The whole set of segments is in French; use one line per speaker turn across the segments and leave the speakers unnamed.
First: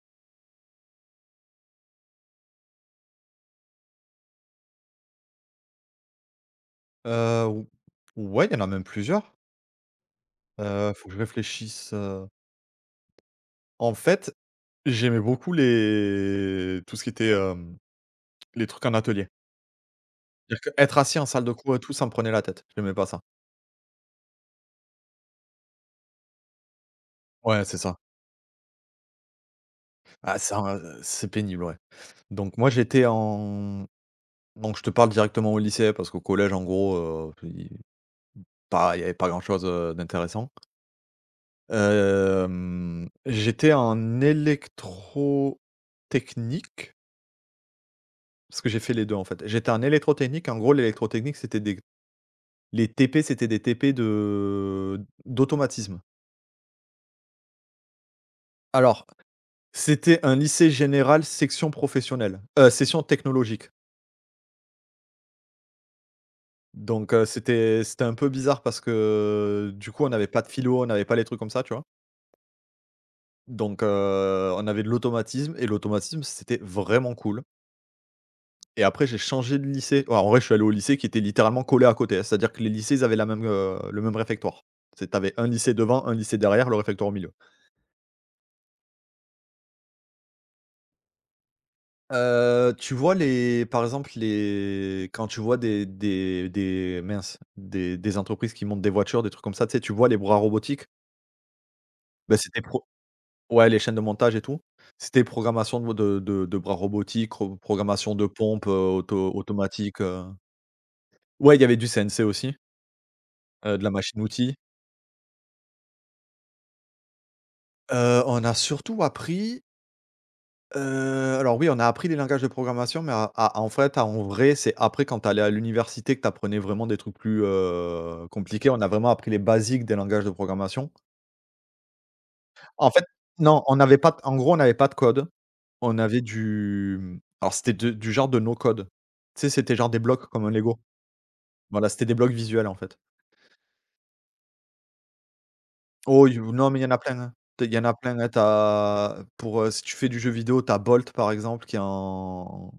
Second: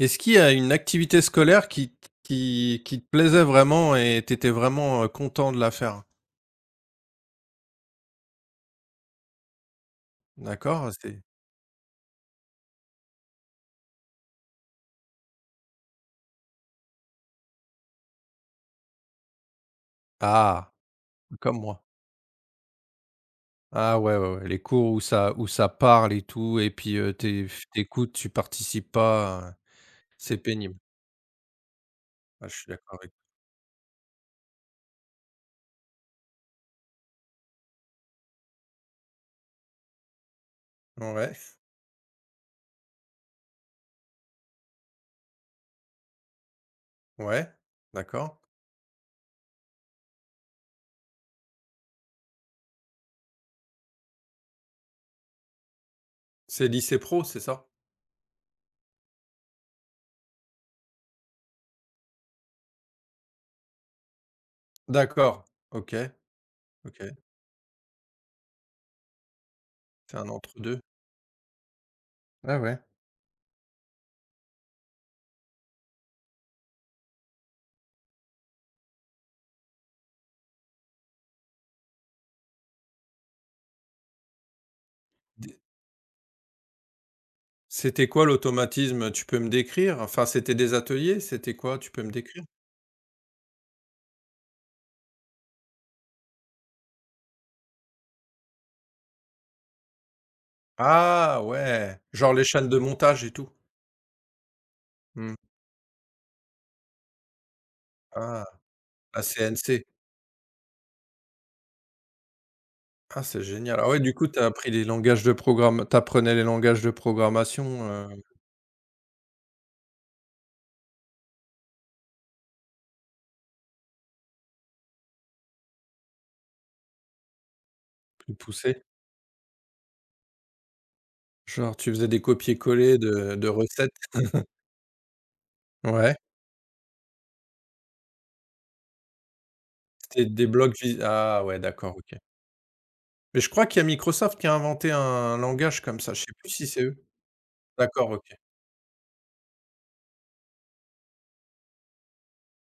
Est-ce qu'il y a une activité scolaire qui t qui te plaisait vraiment et tu étais vraiment, content de la faire?
Heu, ou ouais, il y en a même plusieurs.
D'accord,
Faut que je
c'est
réfléchisse, en fait, j'aimais beaucoup les tout ce qui était, les trucs en atelier. C'est-à-dire que
ah!
être assis en salle de
Comme
cours et
moi.
tout, ça me prenait la tête. J'aimais pas ça.
Ah ouais, ouais, ouais, les cours où ça parle et tout et puis, heu, tu
Ouais, c'est
é
ça.
tu participes pas, c'est
Ah ça,
pénible.
c'est pénible, ouais.
Ah, je
Donc
suis
moi,
d'accord
j'étais
avec
en Donc je te parle directement au lycée parce qu'au collège, en gros, i pas il y avait pas grand-chose, d'intéressant.
toi. Ouais,
J'étais en électrotechnique.
ouais, d'accord.
Parce que j'ai fait les 2 en fait. J'étais en électrotechnique, en gros l'électrotechnique c'était des les TP c'était des TP de d'automatisme.
C'est lycée pro, c'est ça?
Alors, c'était un lycée général section professionnelle, section technologique.
D'accord, OK, OK,
Donc, c'était un peu bizarre parce que, du coup, on
c'est
n'avait
un
pas de
entre-deux.
philo, on n'avait pas les trucs comme ça, tu vois?
Ah ouais.
Donc, on avait de l'automatisme et l'automatisme c'était vraiment cool. Et après j'ai changé de lycée. Ouais, en vrai, je suis allé au lycée qui était littéralement collé à côté, c'est-à-dire que les lycées, ils avaient la même, le même réfectoire. C'est tu un
D
lycée devant, un lycée derrière, le réfectoire au milieu.
c'était quoi l'automatisme? Tu peux me décrire? Enfin, c'était des ateliers? C'était quoi? Tu peux me décrire?
Tu vois les par exemple les quand tu vois des entreprises qui montent des voitures, des trucs comme ça, tu sais, tu vois les bras robotiques?
Ah ouais! Genre
Ben
les
c'était
chaînes de
pro
montage et tout?
Ouais, les chaînes de montage et tout. C'était
Mmh.
programmation de bras robotiques, ro programmation de
Ah,
pompes,
la CNC.
automatique, ouais, il y avait du CNC aussi,
Ah, c'est génial.
de
Ah
la
ouais, du
machine
coup, tu as
outil.
appris les langages de programme tu apprenais les langages de programmation,
On a surtout appris, oui, on a appris les langages de programmation, mais à en fait, en vrai, c'est après quand tu allais à l'université que tu apprenais vraiment des trucs plus,
plus
compliqués. On
poussés?
a vraiment appris les basiques des langages de programmation.
Genre tu faisais des
En
copier-coller
fait,
de
non, on
recettes?
n'avait pas d en gros, on n'avait pas de code. On
Ouais,
avait du, alors c'était de du genre de no code. Tu sais, c'était genre des
c'était
blocs comme
des
un
blocs
Lego.
vis ah ouais,
Voilà,
d'accord,
c'était des
OK.
blocs visuels, en fait.
Mais je crois qu'il y a Microsoft qui a inventé un langage comme ça, je
Oh,
sais
il
plus si
Non, mais il
c'est
y en a
eux.
plein, hein. Il y en a
D'accord,
plein,
OK.
hein. Tu Pour, si tu fais du jeu vidéo, tu as Bolt, par exemple,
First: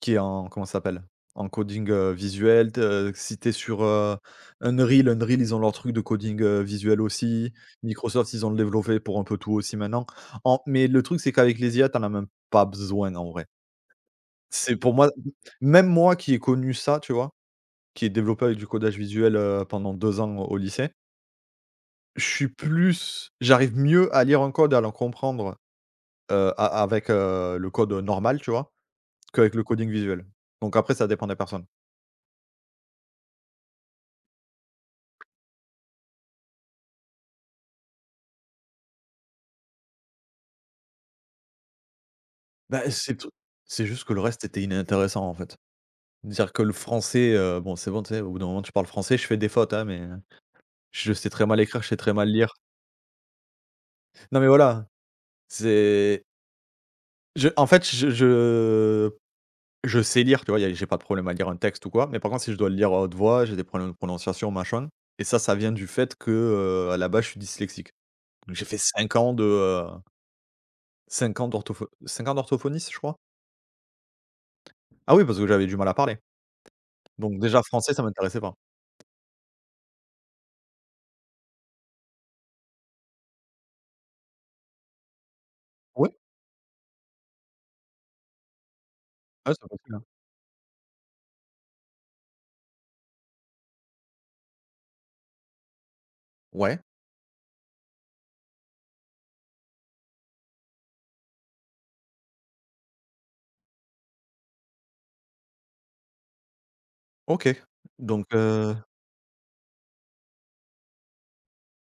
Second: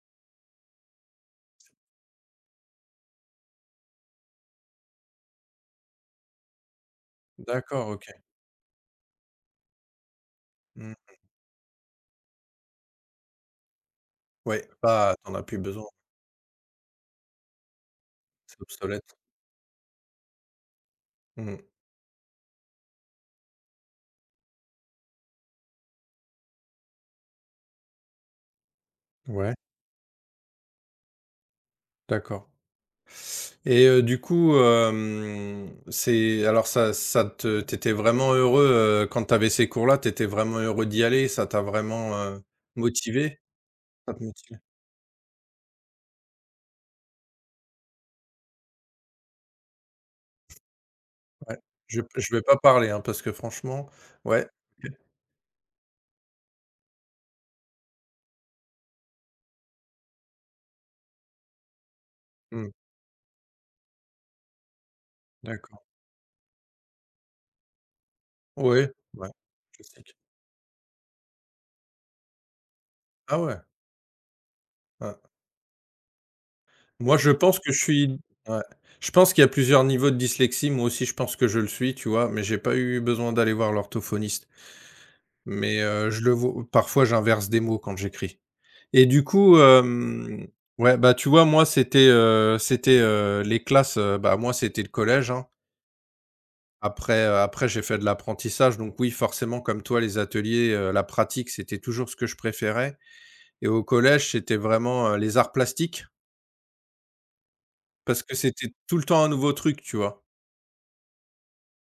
qui est en comment ça s'appelle? En coding, visuel, t si tu es sur, Unreal, ils ont leur truc de coding, visuel aussi.
D'accord, OK.
Microsoft, ils ont le développé pour un peu tout aussi maintenant. En mais le
Mmh.
truc, c'est qu'avec les IA, tu as même pas besoin en vrai.
Ouais,
C'est pour moi,
bah, t'en as plus besoin,
même moi qui ai connu ça, tu vois? Qui ai développé avec
c'est
du codage
obsolète.
visuel, pendant 2 ans au lycée,
Mmh.
je suis plus j'arrive mieux à lire un code, et à le comprendre, a avec, le code normal, tu vois? Qu'avec
Ouais,
le coding visuel. Donc après, ça dépend des personnes.
d'accord. Et c'est alors ça ça te tu vraiment heureux, quand tu avais ces cours-là, t'étais vraiment heureux d'y aller, ça t'a vraiment,
Bah, c'est tout
motivé?
c'est juste
Ça
que le
te
reste
motivait?
était inintéressant, en fait. Dire que le français, bon, c'est bon, tu sais, au bout d'un moment, tu parles français, je fais des fautes, hein, mais je sais très
Ouais.
mal écrire, je sais très mal
Je vais
lire.
pas parler, hein, parce que franchement
Non, mais
ouais,
voilà,
OK.
c'est je en fait, je sais lire, tu vois? Y a J'ai pas de problème à lire un texte ou quoi, mais par contre, si je dois
Mmh,
le lire à haute voix, j'ai des problèmes de prononciation, machin et ça vient
d'accord.
du fait que, à la base, je suis dyslexique. Donc j'ai fait
Ouais,
cinq
ouais,
ans de,
classique.
5 ans d'orthopho 5 ans d'orthophoniste, je crois?
Ah ouais?
Ah
Ouais.
oui, parce que j'avais du mal à parler.
Moi, je
Donc
pense
déjà
que je
français, ça
suis
m'intéressait pas.
ouais, je pense qu'il y a plusieurs niveaux de dyslexie. Moi aussi, je pense que je le suis, tu vois? Mais j'ai pas eu besoin d'aller voir l'orthophoniste. Mais
Ouais,
je le vois parfois, j'inverse des mots quand j'écris. Et
ouais, c'est possible, hein.
ouais, bah, tu vois, moi, les classes, bah, moi, c'était le collège, hein.
Ouais,
Après, après j'ai fait de l'apprentissage, donc oui, forcément, comme toi, les ateliers, la pratique, c'était toujours ce que je préférais et au collège, c'était vraiment, les arts plastiques
OK.
parce
Donc
que
heu,
c'était tout le temps un nouveau truc, tu vois?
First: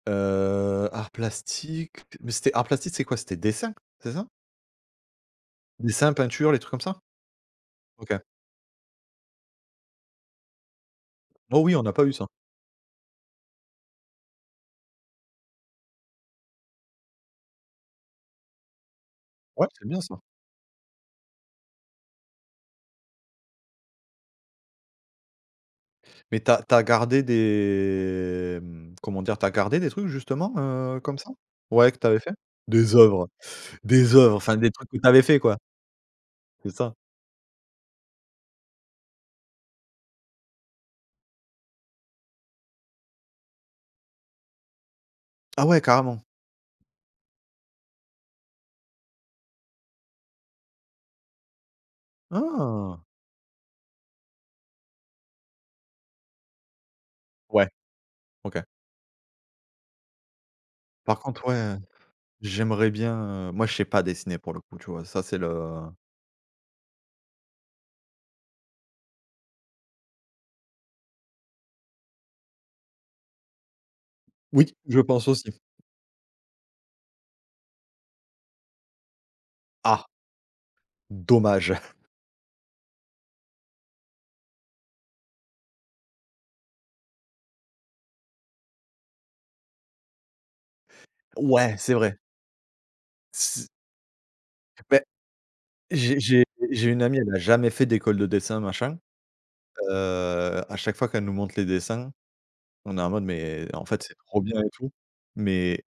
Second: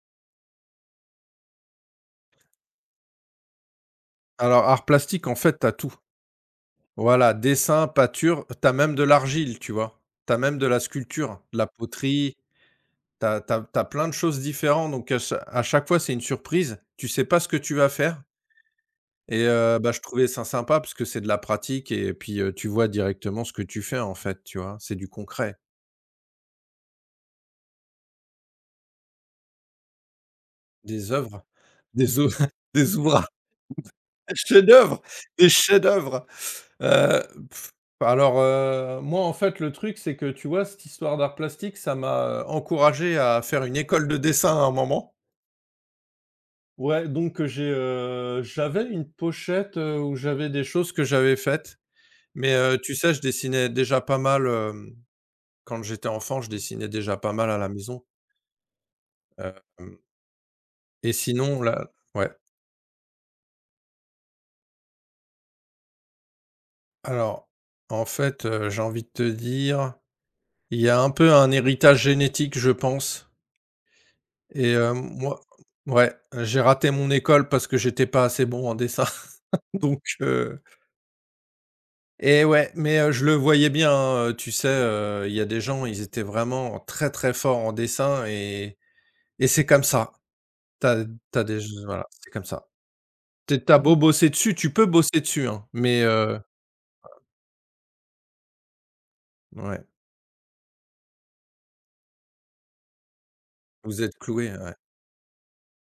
heu, art plastique, mais c'était art plastique, c'est quoi? C'était dessin, c'est ça?
Alors, arts plastiques, en fait, t'as tout.
Dessin, peinture, les trucs comme ça?
Voilà, dessin,
OK.
peinture, t'as même de l'argile, tu vois? T'as même de la sculpture, de
Oh
la
oui, on n'a pas eu ça.
poterie. T'as plein de choses différentes donc à chaque fois, c'est une surprise. Tu sais pas ce que tu vas faire et
Ouais. C'est
bah,
bien
je
ça.
trouvais ça sympa parce que c'est de la pratique et puis, tu vois directement ce que tu fais, en fait, tu vois? C'est du concret,
Tu as gardé des, comment dire? Tu as gardé des trucs justement,
des
comme ça?
œuvres,
Ouais, que tu avais
des ou
fait? Des
des ouvrages,
œuvres, des œuvres, enfin des trucs que
chefs-d'œuvre,
tu avais fait
des
quoi,
chefs-d'œuvre.
c'est ça?
Heu, moi, en fait, le truc, c'est que, tu vois, cette histoire d'art plastique, ça m'a encouragé à faire une école de dessin à un moment.
Ah ouais, carrément.
Ouais, donc j'ai, j'avais une pochette, où j'avais des choses que j'avais faites, mais tu
Ah!
sais, je dessinais déjà pas mal, quand j'étais enfant, je dessinais déjà pas mal à
Ouais,
la maison,
OK.
hem et
Par contre,
sinon
ouais,
là ouais.
j'aimerais bien, moi je sais pas dessiner pour le coup, tu vois? Ça c'est le
Alors, en fait, j'ai envie de te dire, il y a un peu un héritage génétique, je pense
Oui,
et
je pense
moi
aussi.
ouais, j'ai raté mon école parce que j'étais pas assez bon en dessin donc
Ah!
heu
Dommage.
et ouais, mais je le voyais bien, hein, tu sais, il y a des gens, ils étaient vraiment très, très forts en dessin et c'est comme ça. T'as t'as des
Ouais, c'est
voilà,
vrai.
c'est comme ça. Tu
C
es beau bosser dessus, tu peux
beh,
bosser dessus, hein, mais
j'ai j'ai j'ai une amie, elle a jamais fait d'école de dessin machin,
ouais,
à chaque fois qu'elle nous montre les dessins, on est en mode: «Mais en fait
vous
c'est
êtes
trop
cloués,
bien et
ouais.
tout», mais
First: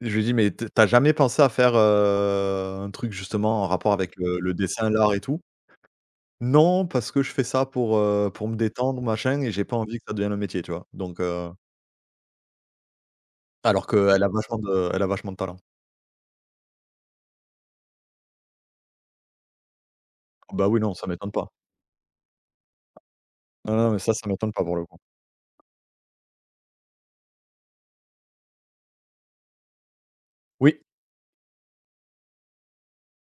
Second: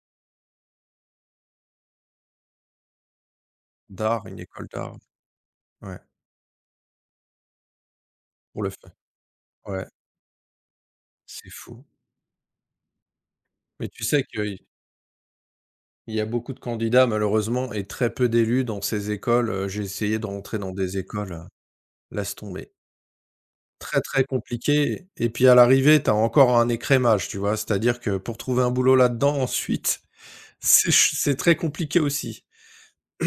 je lui dis: «Mais t Tu jamais pensé à faire, un truc justement en rapport avec
D'art, une
le
école
dessin,
d'art,
l'art et tout?»
ouais,
«Non, parce que je fais ça pour me
pour le faire.
détendre machin et j'ai pas
Ouais,
envie que ça devienne un métier», tu vois? Donc heu,
c'est fou.
Alors
Mais tu
qu'elle
sais
a vachement
qu'il
de elle a vachement de talent.
y a beaucoup de candidats malheureusement et très peu d'élus dans ces écoles, j'ai essayé de rentrer
Bah,
dans
oui, non,
des
ça m'étonne
écoles,
pas.
laisse tomber.
Non, non, mais
Très,
ça,
très
ça m'étonne pas pour le coup.
compliqué et puis à l'arrivée, tu as encore un écrémage, tu vois? C'est-à-dire que pour trouver un boulot là-dedans ensuite,
Oui,
c'est très compliqué aussi.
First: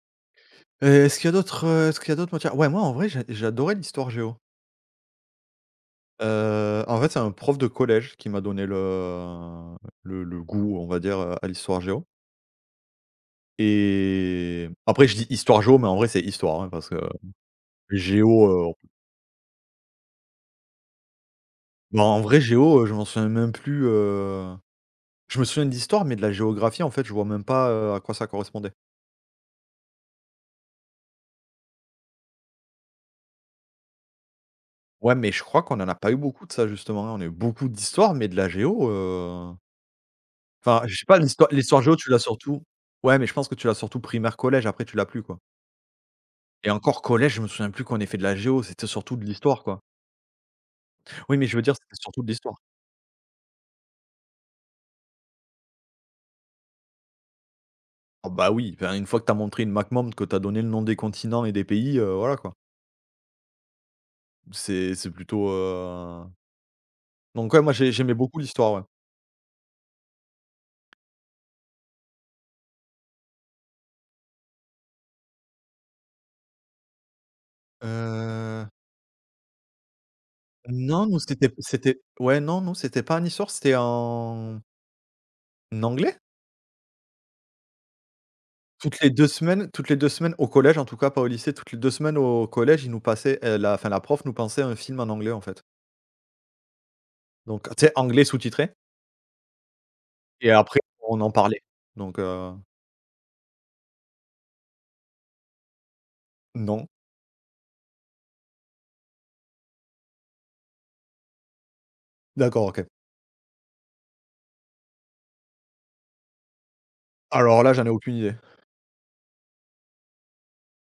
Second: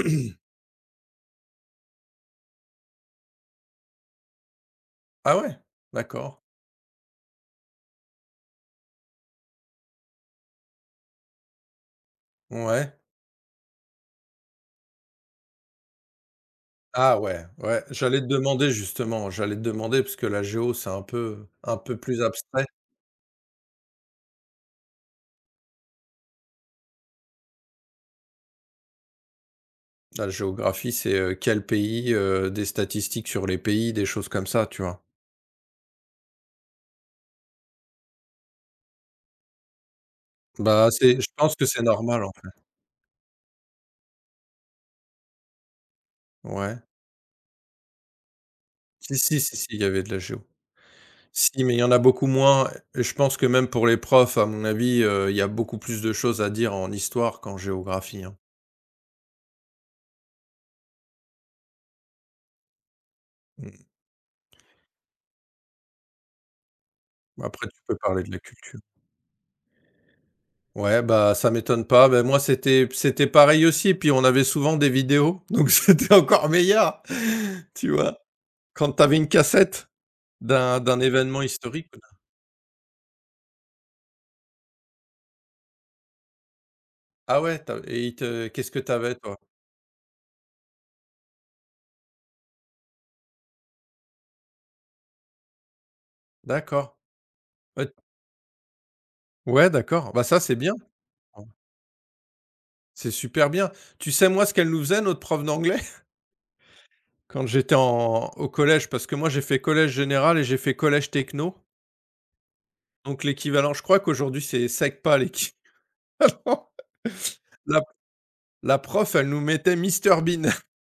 est-ce qu'il y a d'autres matières? Ouais, moi, en vrai, j'adorais l'histoire géo.
Ah ouais? D'accord.
En fait, c'est un prof de collège qui m'a donné le goût, on va dire, à l'histoire géo
Ouais.
et après je dis histoire géo, mais en vrai, c'est histoire, hein, parce que
Ah ouais, ouais. J'allais te
géo,
demander justement, j'allais te demander parce que la géo, c'est un peu
en
plus
vrai,
abstrait.
géo, je m'en souviens même plus, je me souviens d'histoire, mais de la géographie, en fait, je vois même pas, à quoi ça correspondait.
La géographie, c'est, quel pays, des statistiques sur les pays, des choses comme ça, tu vois?
Ouais, mais je crois qu'on n'en a pas eu beaucoup de ça justement, hein. On a eu beaucoup d'histoires, mais de la géo,
Bah,
je sais pas
c'est je pense que
l'histoire
c'est
géo, tu l'as
normal en fait.
surtout ouais, mais je pense que tu l'as surtout primaire, collège, après tu l'as plus, quoi et
Ouais.
encore collège, je me souviens plus qu'on ait fait de la géo, c'était surtout
Si,
de
si, si,
l'histoire,
si,
quoi.
il y avait de la géo.
Oui, mais je veux
Si, mais
dire,
il y en
c'était
a
surtout de
beaucoup
l'histoire.
moins je pense que même pour les profs, à mon avis, il y a beaucoup plus de choses à dire en histoire qu'en géographie,
Ah
hein.
bah oui, enfin, une fois que tu as montré une MacMonde, que tu as donné le nom des continents et des pays, voilà, quoi.
Mmh.
C'est c'est plutôt, heu donc ouais,
Après
moi
tu peux
j'aimais
parler de
beaucoup
la
l'histoire,
culture.
ouais.
Ouais, bah, ça m'étonne pas. Bah, moi, c'était pareil aussi puis on avait souvent des vidéos, donc c'était encore meilleur, tu vois?
Heu,
Quand t'avais une cassette d'un
non, nous,
événement
c'était
historique
c'était Ouais, non, nous, c'était pas en histoire, c'était en anglais.
ah ouais, tu et ils te qu'est-ce que t'avais, toi?
Toutes les 2 semaines au collège en tout cas, pas au lycée, toutes les 2 semaines au collège, ils nous passaient, la prof nous passait un film en anglais en fait.
D'accord.
Donc tu
Ouais
sais,
t
anglais sous-titré
ouais d'accord. Bah, ça,
et
c'est bien.
après on en parlait. Donc
C'est super bien. Tu sais moi ce qu'elle nous faisait notre prof d'anglais?
non.
Quand j'étais en au collège, parce que moi j'ai fait collège général et j'ai fait collège techno,
D'accord, OK.
donc l'équivalent je crois qu'aujourd'hui c'est SECPA l'équivalent.
Alors là,
La
j'en ai aucune idée.
la prof elle nous mettait Mister Bean.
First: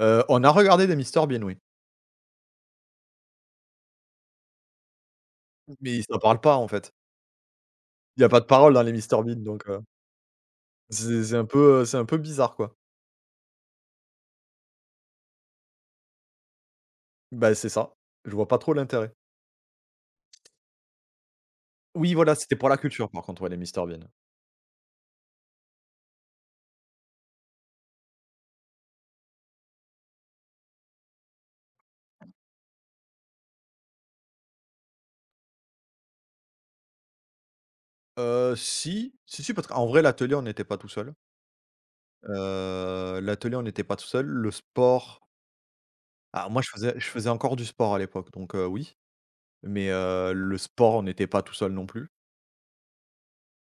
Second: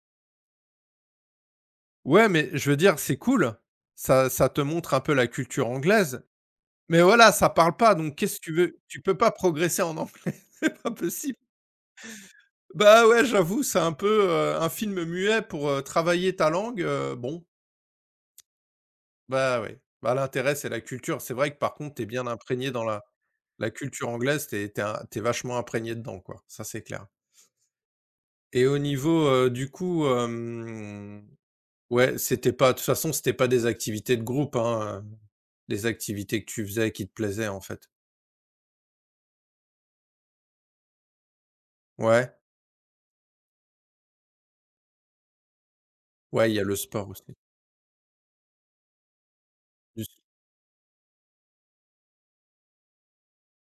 On a regardé des Mister Bean, oui,
Ouais, mais je veux dire c'est cool, ça te montre un peu la culture
mais ça
anglaise,
parle pas en fait.
mais voilà, ça parle pas donc
Il y a
qu'est-ce
pas
que
de
tu
parole
veux?
dans les
Tu
Mister
peux pas
Bean donc
progresser en anglais, pas possible.
c'est un peu bizarre quoi.
Bah ouais, j'avoue, c'est un peu, un film muet pour, travailler ta langue, bon.
Bah, c'est ça. Je vois pas trop l'intérêt.
Bah, oui. Bah, l'intérêt, c'est la culture. C'est vrai que par contre, tu es
Oui
bien
voilà, c'était pour
imprégné
la
dans
culture par contre, ouais, les
la
Mister Bean.
culture anglaise, tu es vachement imprégné dedans, quoi. Ça, c'est clair. Et au niveau, ouais, c'était pas de toute façon, c'était pas des activités de groupe, hein, les activités que tu faisais qui te plaisaient, en fait?
Si, si, si, parce qu'en vrai l'atelier, on n'était pas tout seul.
Ouais,
L'atelier, on n'était pas tout seul. Le sport, ah
ouais, il
moi,
y a le
je
sport aussi.
faisais encore du sport à l'époque, donc oui, mais
Juste
le sport, on n'était pas tout seul non plus.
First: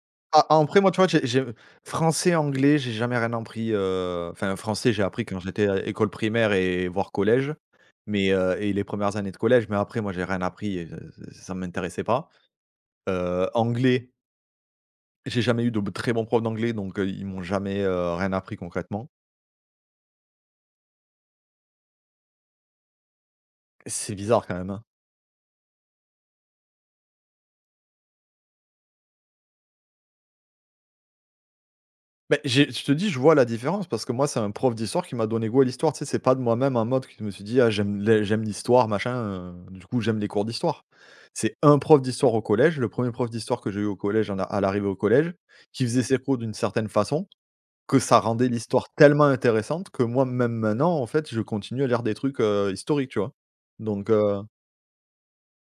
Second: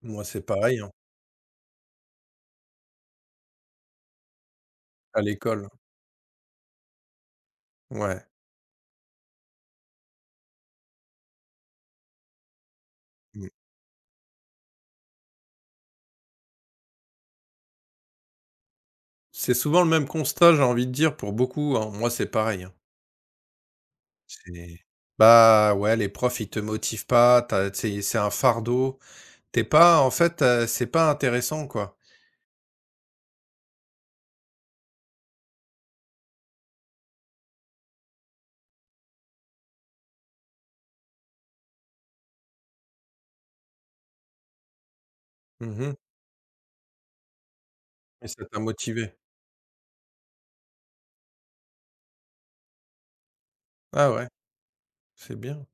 moi, c'est
Ah, en
pareil,
après,
hein,
moi, tu vois, j'ai français, anglais, j'ai jamais rien appris, français, j'ai
à
appris quand
l'école.
j'étais à école primaire et voire collège,
Ouais,
mais et les premières années de collège, mais après, moi, j'ai rien appris et ç ça ne m'intéressait pas.
mmh.
Anglais, j'ai jamais eu de b très bons profs d'anglais, donc ils m'ont jamais, rien appris concrètement.
C'est souvent le même constat, j'ai envie de dire, pour beaucoup, hein. Moi, c'est pareil, hein.
C'est bizarre quand même,
C'est
hein?
bah, ouais, les profs, ils te motivent pas, tu c'est un fardeau. T'es pas en fait, c'est pas intéressant, quoi.
Mais j'ai Je te dis, je vois la différence parce que moi, c'est un prof d'histoire qui m'a donné goût à l'histoire. Tu sais, c'est pas de moi-même en mode que je me suis dit: «Ah, j'aime l'histoire, machin, du coup, j'aime les cours d'histoire». C'est un prof d'histoire au collège, le premier prof d'histoire que j'ai eu au collège, en a à l'arrivée au collège, qui
Mmh
faisait ses cours d'une certaine façon, que ça
et ça
rendait
t'a
l'histoire
motivé.
tellement intéressante que moi, même maintenant, en fait, je continue à lire des trucs, historiques, tu vois? Donc
Ah ouais, c'est bien.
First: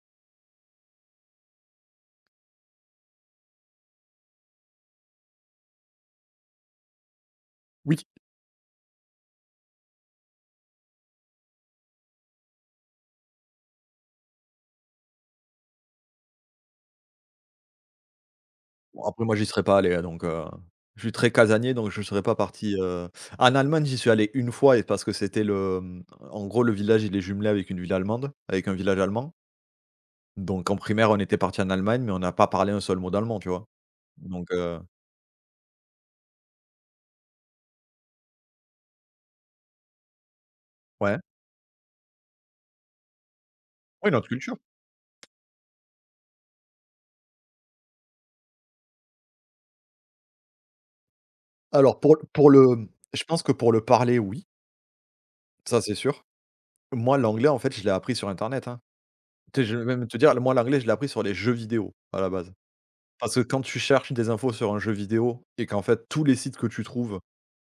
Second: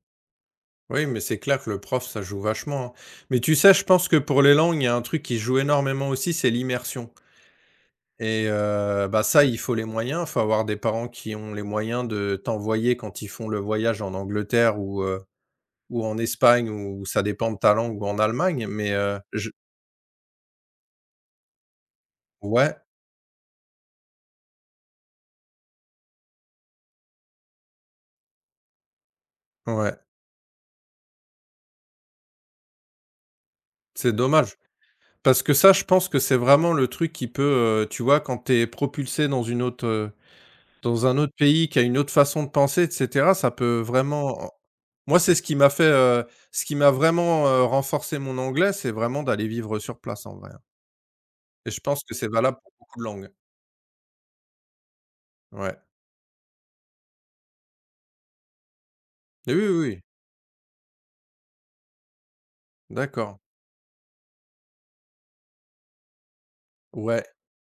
Oui, mais c'est clair que le prof, ça joue vachement, hein. Mais tu sais, je pense que pour les langues, il y a un truc qui joue énormément aussi, c'est l'immersion.
oui.
Et bah, ça, il faut les moyens. Il faut avoir des parents qui ont les moyens de t'envoyer quand ils font le voyage en Angleterre ou en Espagne ou ça dépend de ta langue ou en Allemagne, mais
Bon, après moi j'y
je
serais pas allé, hein, donc je suis très casanier, donc je serais pas parti,
ouais,
en Allemagne, j'y suis allé une fois et parce que c'était le, en gros, le village, il est jumelé avec une ville allemande avec un village allemand.
ouais,
Donc en primaire, on était parti en Allemagne, mais on n'a pas parlé un seul mot d'allemand, tu vois?
c'est
Donc
dommage. Parce que ça, je pense que c'est vraiment le truc qui peut, tu vois, quand t'es propulsé dans une autre, dans un
ouais.
autre pays qui a une autre façon de penser et cetera, ça peut
Oui, notre
vraiment
culture.
moi, c'est ce qui m'a fait, ce qui m'a vraiment, renforcé mon anglais, c'est vraiment d'aller vivre sur place, en vrai. Et je
Alors
pense que
pour
c'est
pour
valable pour
le
beaucoup de
je
langues.
pense que pour le parler, oui,
Ouais.
ça c'est sûr. Moi, l'anglais, en fait, je l'ai appris sur internet, hein.
Et
Tu
oui,
sais, je
oui,
vais
oui.
même te dire, moi, l'anglais, je l'ai appris sur les jeux vidéo, à la base. Parce
D'accord.
que quand tu cherches des infos sur un jeu vidéo et qu'en fait tous les sites que tu trouves,
Ouais,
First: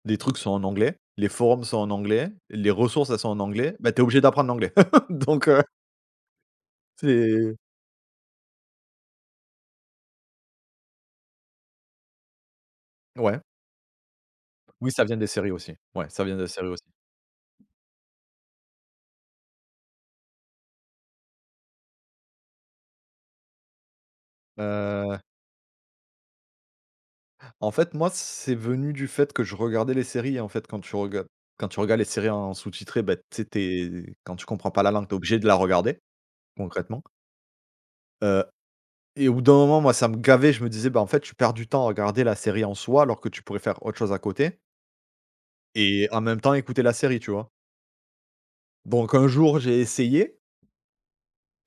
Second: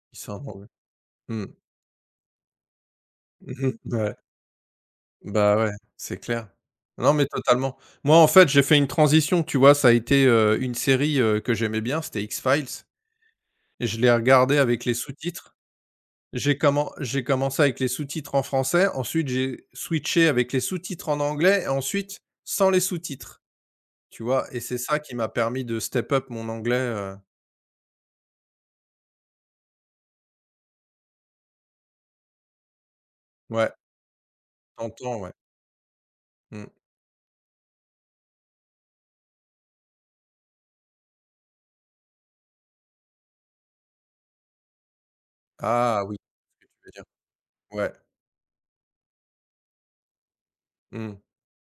les
ils
trucs
sont
sont en
drôles.
anglais, les
Mmh. Mmh
forums sont en anglais, les ressources, elles sont en
mh.
anglais, bah, tu es
Ouais.
obligé d'apprendre l'anglais. Donc
Bah,
heu,
ouais, c'est clair. Non, mais
c'est
totalement. Moi, en fait, j'ai fait une transition, tu vois? Ça a été, une série, que j'aimais bien, c'était X-Files
ouais.
et je l'ai regardée avec
Oui,
les
ça vient des séries
sous-titres.
aussi. Ouais, ça vient des séries aussi.
J'ai commencé avec les sous-titres en français, ensuite j'ai switché avec les sous-titres en anglais et ensuite sans les sous-titres, tu vois? Et c'est ça qui
Heu,
m'a permis de step up mon anglais,
en fait, moi, c'est venu du fait que je regardais les séries en fait, quand tu regardes les séries en sous-titré, bah, tu sais,
ouais,
tu quand tu comprends pas la langue, tu es
t'entends, ouais.
obligé de la regarder,
Mmh.
concrètement. Heu et au bout d'un moment, moi, ça me gavait, je me disais: «Bah, en fait, tu perds du temps à regarder la série en soi alors que tu pourrais faire autre chose à côté
Ah
et
oui.
en même temps
Tu
écouter
veux
la
dire?
série», tu vois?
Ouais,
Donc un jour, j'ai essayé.
mmh.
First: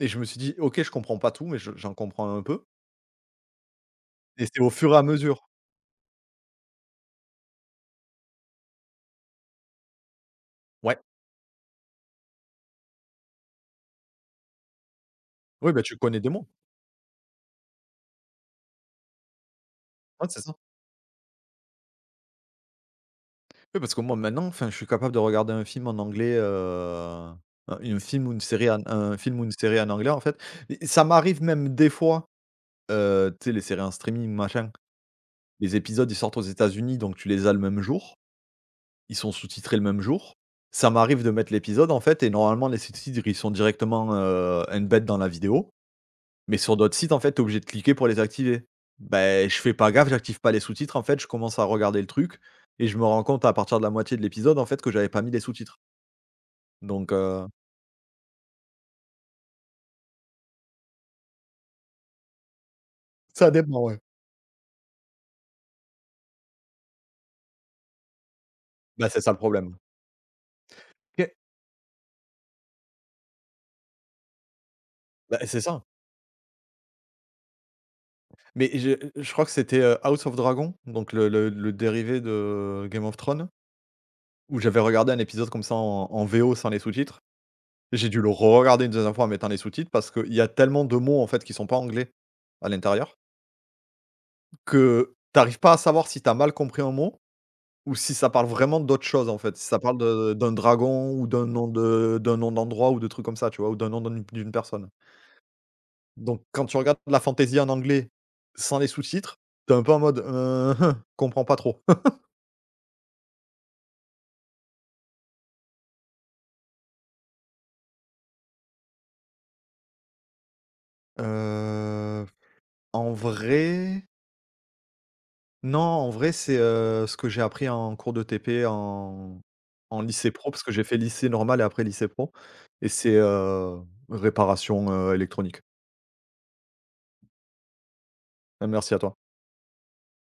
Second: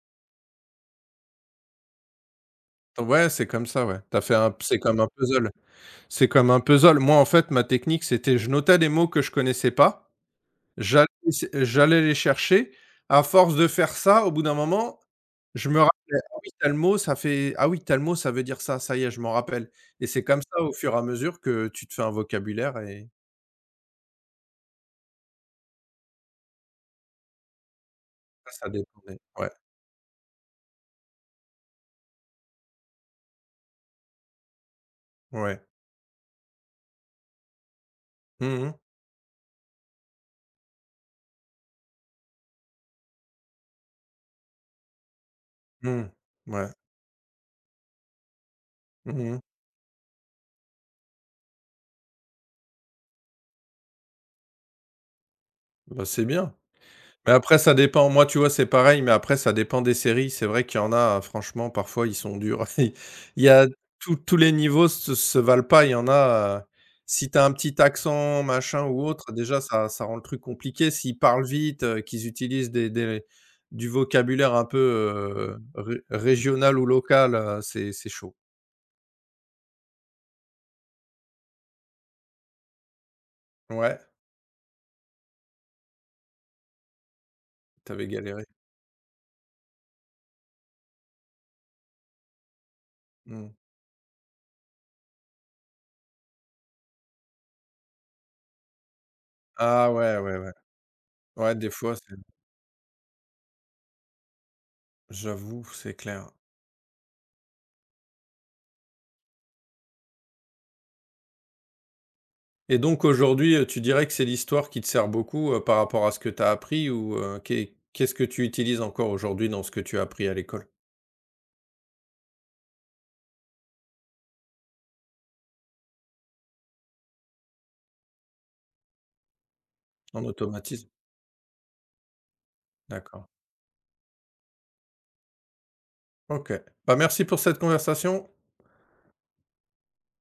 Et je me suis dit: «OK, je comprends pas tout, mais je j'en comprends un peu»
Ouais, c'est comme ça, ouais. t'as fait
et
un
c'est au
c'est
fur et
comme
à
un
mesure.
puzzle. C'est comme un puzzle. Moi, en fait, ma technique, c'était je notais les mots que je connaissais pas,
Ouais.
j'allais j'allais les chercher. À force de faire ça, au bout d'un moment, je
Oui,
me
bah, tu
rappelais:
connais des
«Ah
mots.
oui, tel mot, ça fait ah oui, tel mot, ça veut dire ça, ça y est, je m'en rappelle» et c'est
Ouais,
comme
c'est ça.
ça, au fur et à mesure, que tu te fais un vocabulaire et
Oui, parce que moi, maintenant, enfin, je suis capable de regarder un film en anglais, un film ou une
ça,
série
ça
en
dépend
un
des
film ou
ouais,
une série en anglais, en fait, et ça m'arrive même des fois, tu sais, les séries en streaming, machin,
ouais.
les épisodes, ils sortent aux États-Unis, donc tu les as le même jour.
Mmh mh.
Ils sont sous-titrés le même jour. Ça m'arrive de mettre l'épisode, en fait, et normalement, les sous-titres, ils sont directement, embed dans la vidéo.
Mmh.
Mais
Ouais.
sur d'autres sites, en fait, tu es obligé de cliquer pour les activer.
Mmh
Ben je fais pas gaffe, j'active pas les sous-titres, en fait, je commence à regarder le truc et je me rends compte à partir de la moitié de l'épisode, en fait, que j'avais pas mis les sous-titres.
Bah, c'est bien.
Donc
Mais
heu
après, ça dépend. Moi, tu vois, c'est pareil, mais après, ça dépend des séries. C'est vrai qu'il y en a, hein, franchement, parfois, ils sont durs. Il y
Ça
a
dépend, ouais.
tous les niveaux se valent pas. Il y en a, si t'as un petit accent, machin ou
Bah, c'est ça
autre,
le
déjà,
problème.
ça rend le truc compliqué. S'ils
OK.
parlent vite, qu'ils utilisent des du vocabulaire un peu,
Bah, c'est ça.
ré régional ou local, c'est chaud.
Mais je crois que c'était, House of Dragon, donc le le dérivé de Game of Thrones,
Ouais,
où j'avais regardé un épisode comme ça en en VO sans les sous-titres.
t'avais
J'ai dû le
galéré.
re-regarder une deuxième fois en mettant les sous-titres parce qu'il y a tellement de mots, en fait, qui sont pas anglais à l'intérieur
Mmh.
que t'arrives pas à savoir si t'as mal compris un mot ou si ça parle vraiment d'autre chose, en fait. Si ça
Ah
parle
ouais,
de
ouais, ouais.
d'un dragon ou d'un
Ouais,
nom
des fois, c'est
de d'un nom d'endroit ou de trucs comme ça, tu vois? Ou d'un nom d'une d'une personne.
j'avoue, c'est clair.
Donc quand tu regardes de la fantasy en anglais sans les sous-titres, t'es un peu en mode: comprends pas trop».
Et donc aujourd'hui, tu dirais que c'est l'histoire qui te sert beaucoup, par rapport à ce que tu as appris ou, qu'est-ce que tu utilises encore aujourd'hui dans ce que tu as appris à l'école?
Heu, En vrai, non, en vrai, c'est, ce que j'ai appris en cours de TP en en
En
lycée pro, parce que j'ai
automatisme?
fait lycée normal et après lycée pro et c'est,
D'accord.
réparation, électronique.
OK. Bah, merci pour cette conversation.
Merci à toi.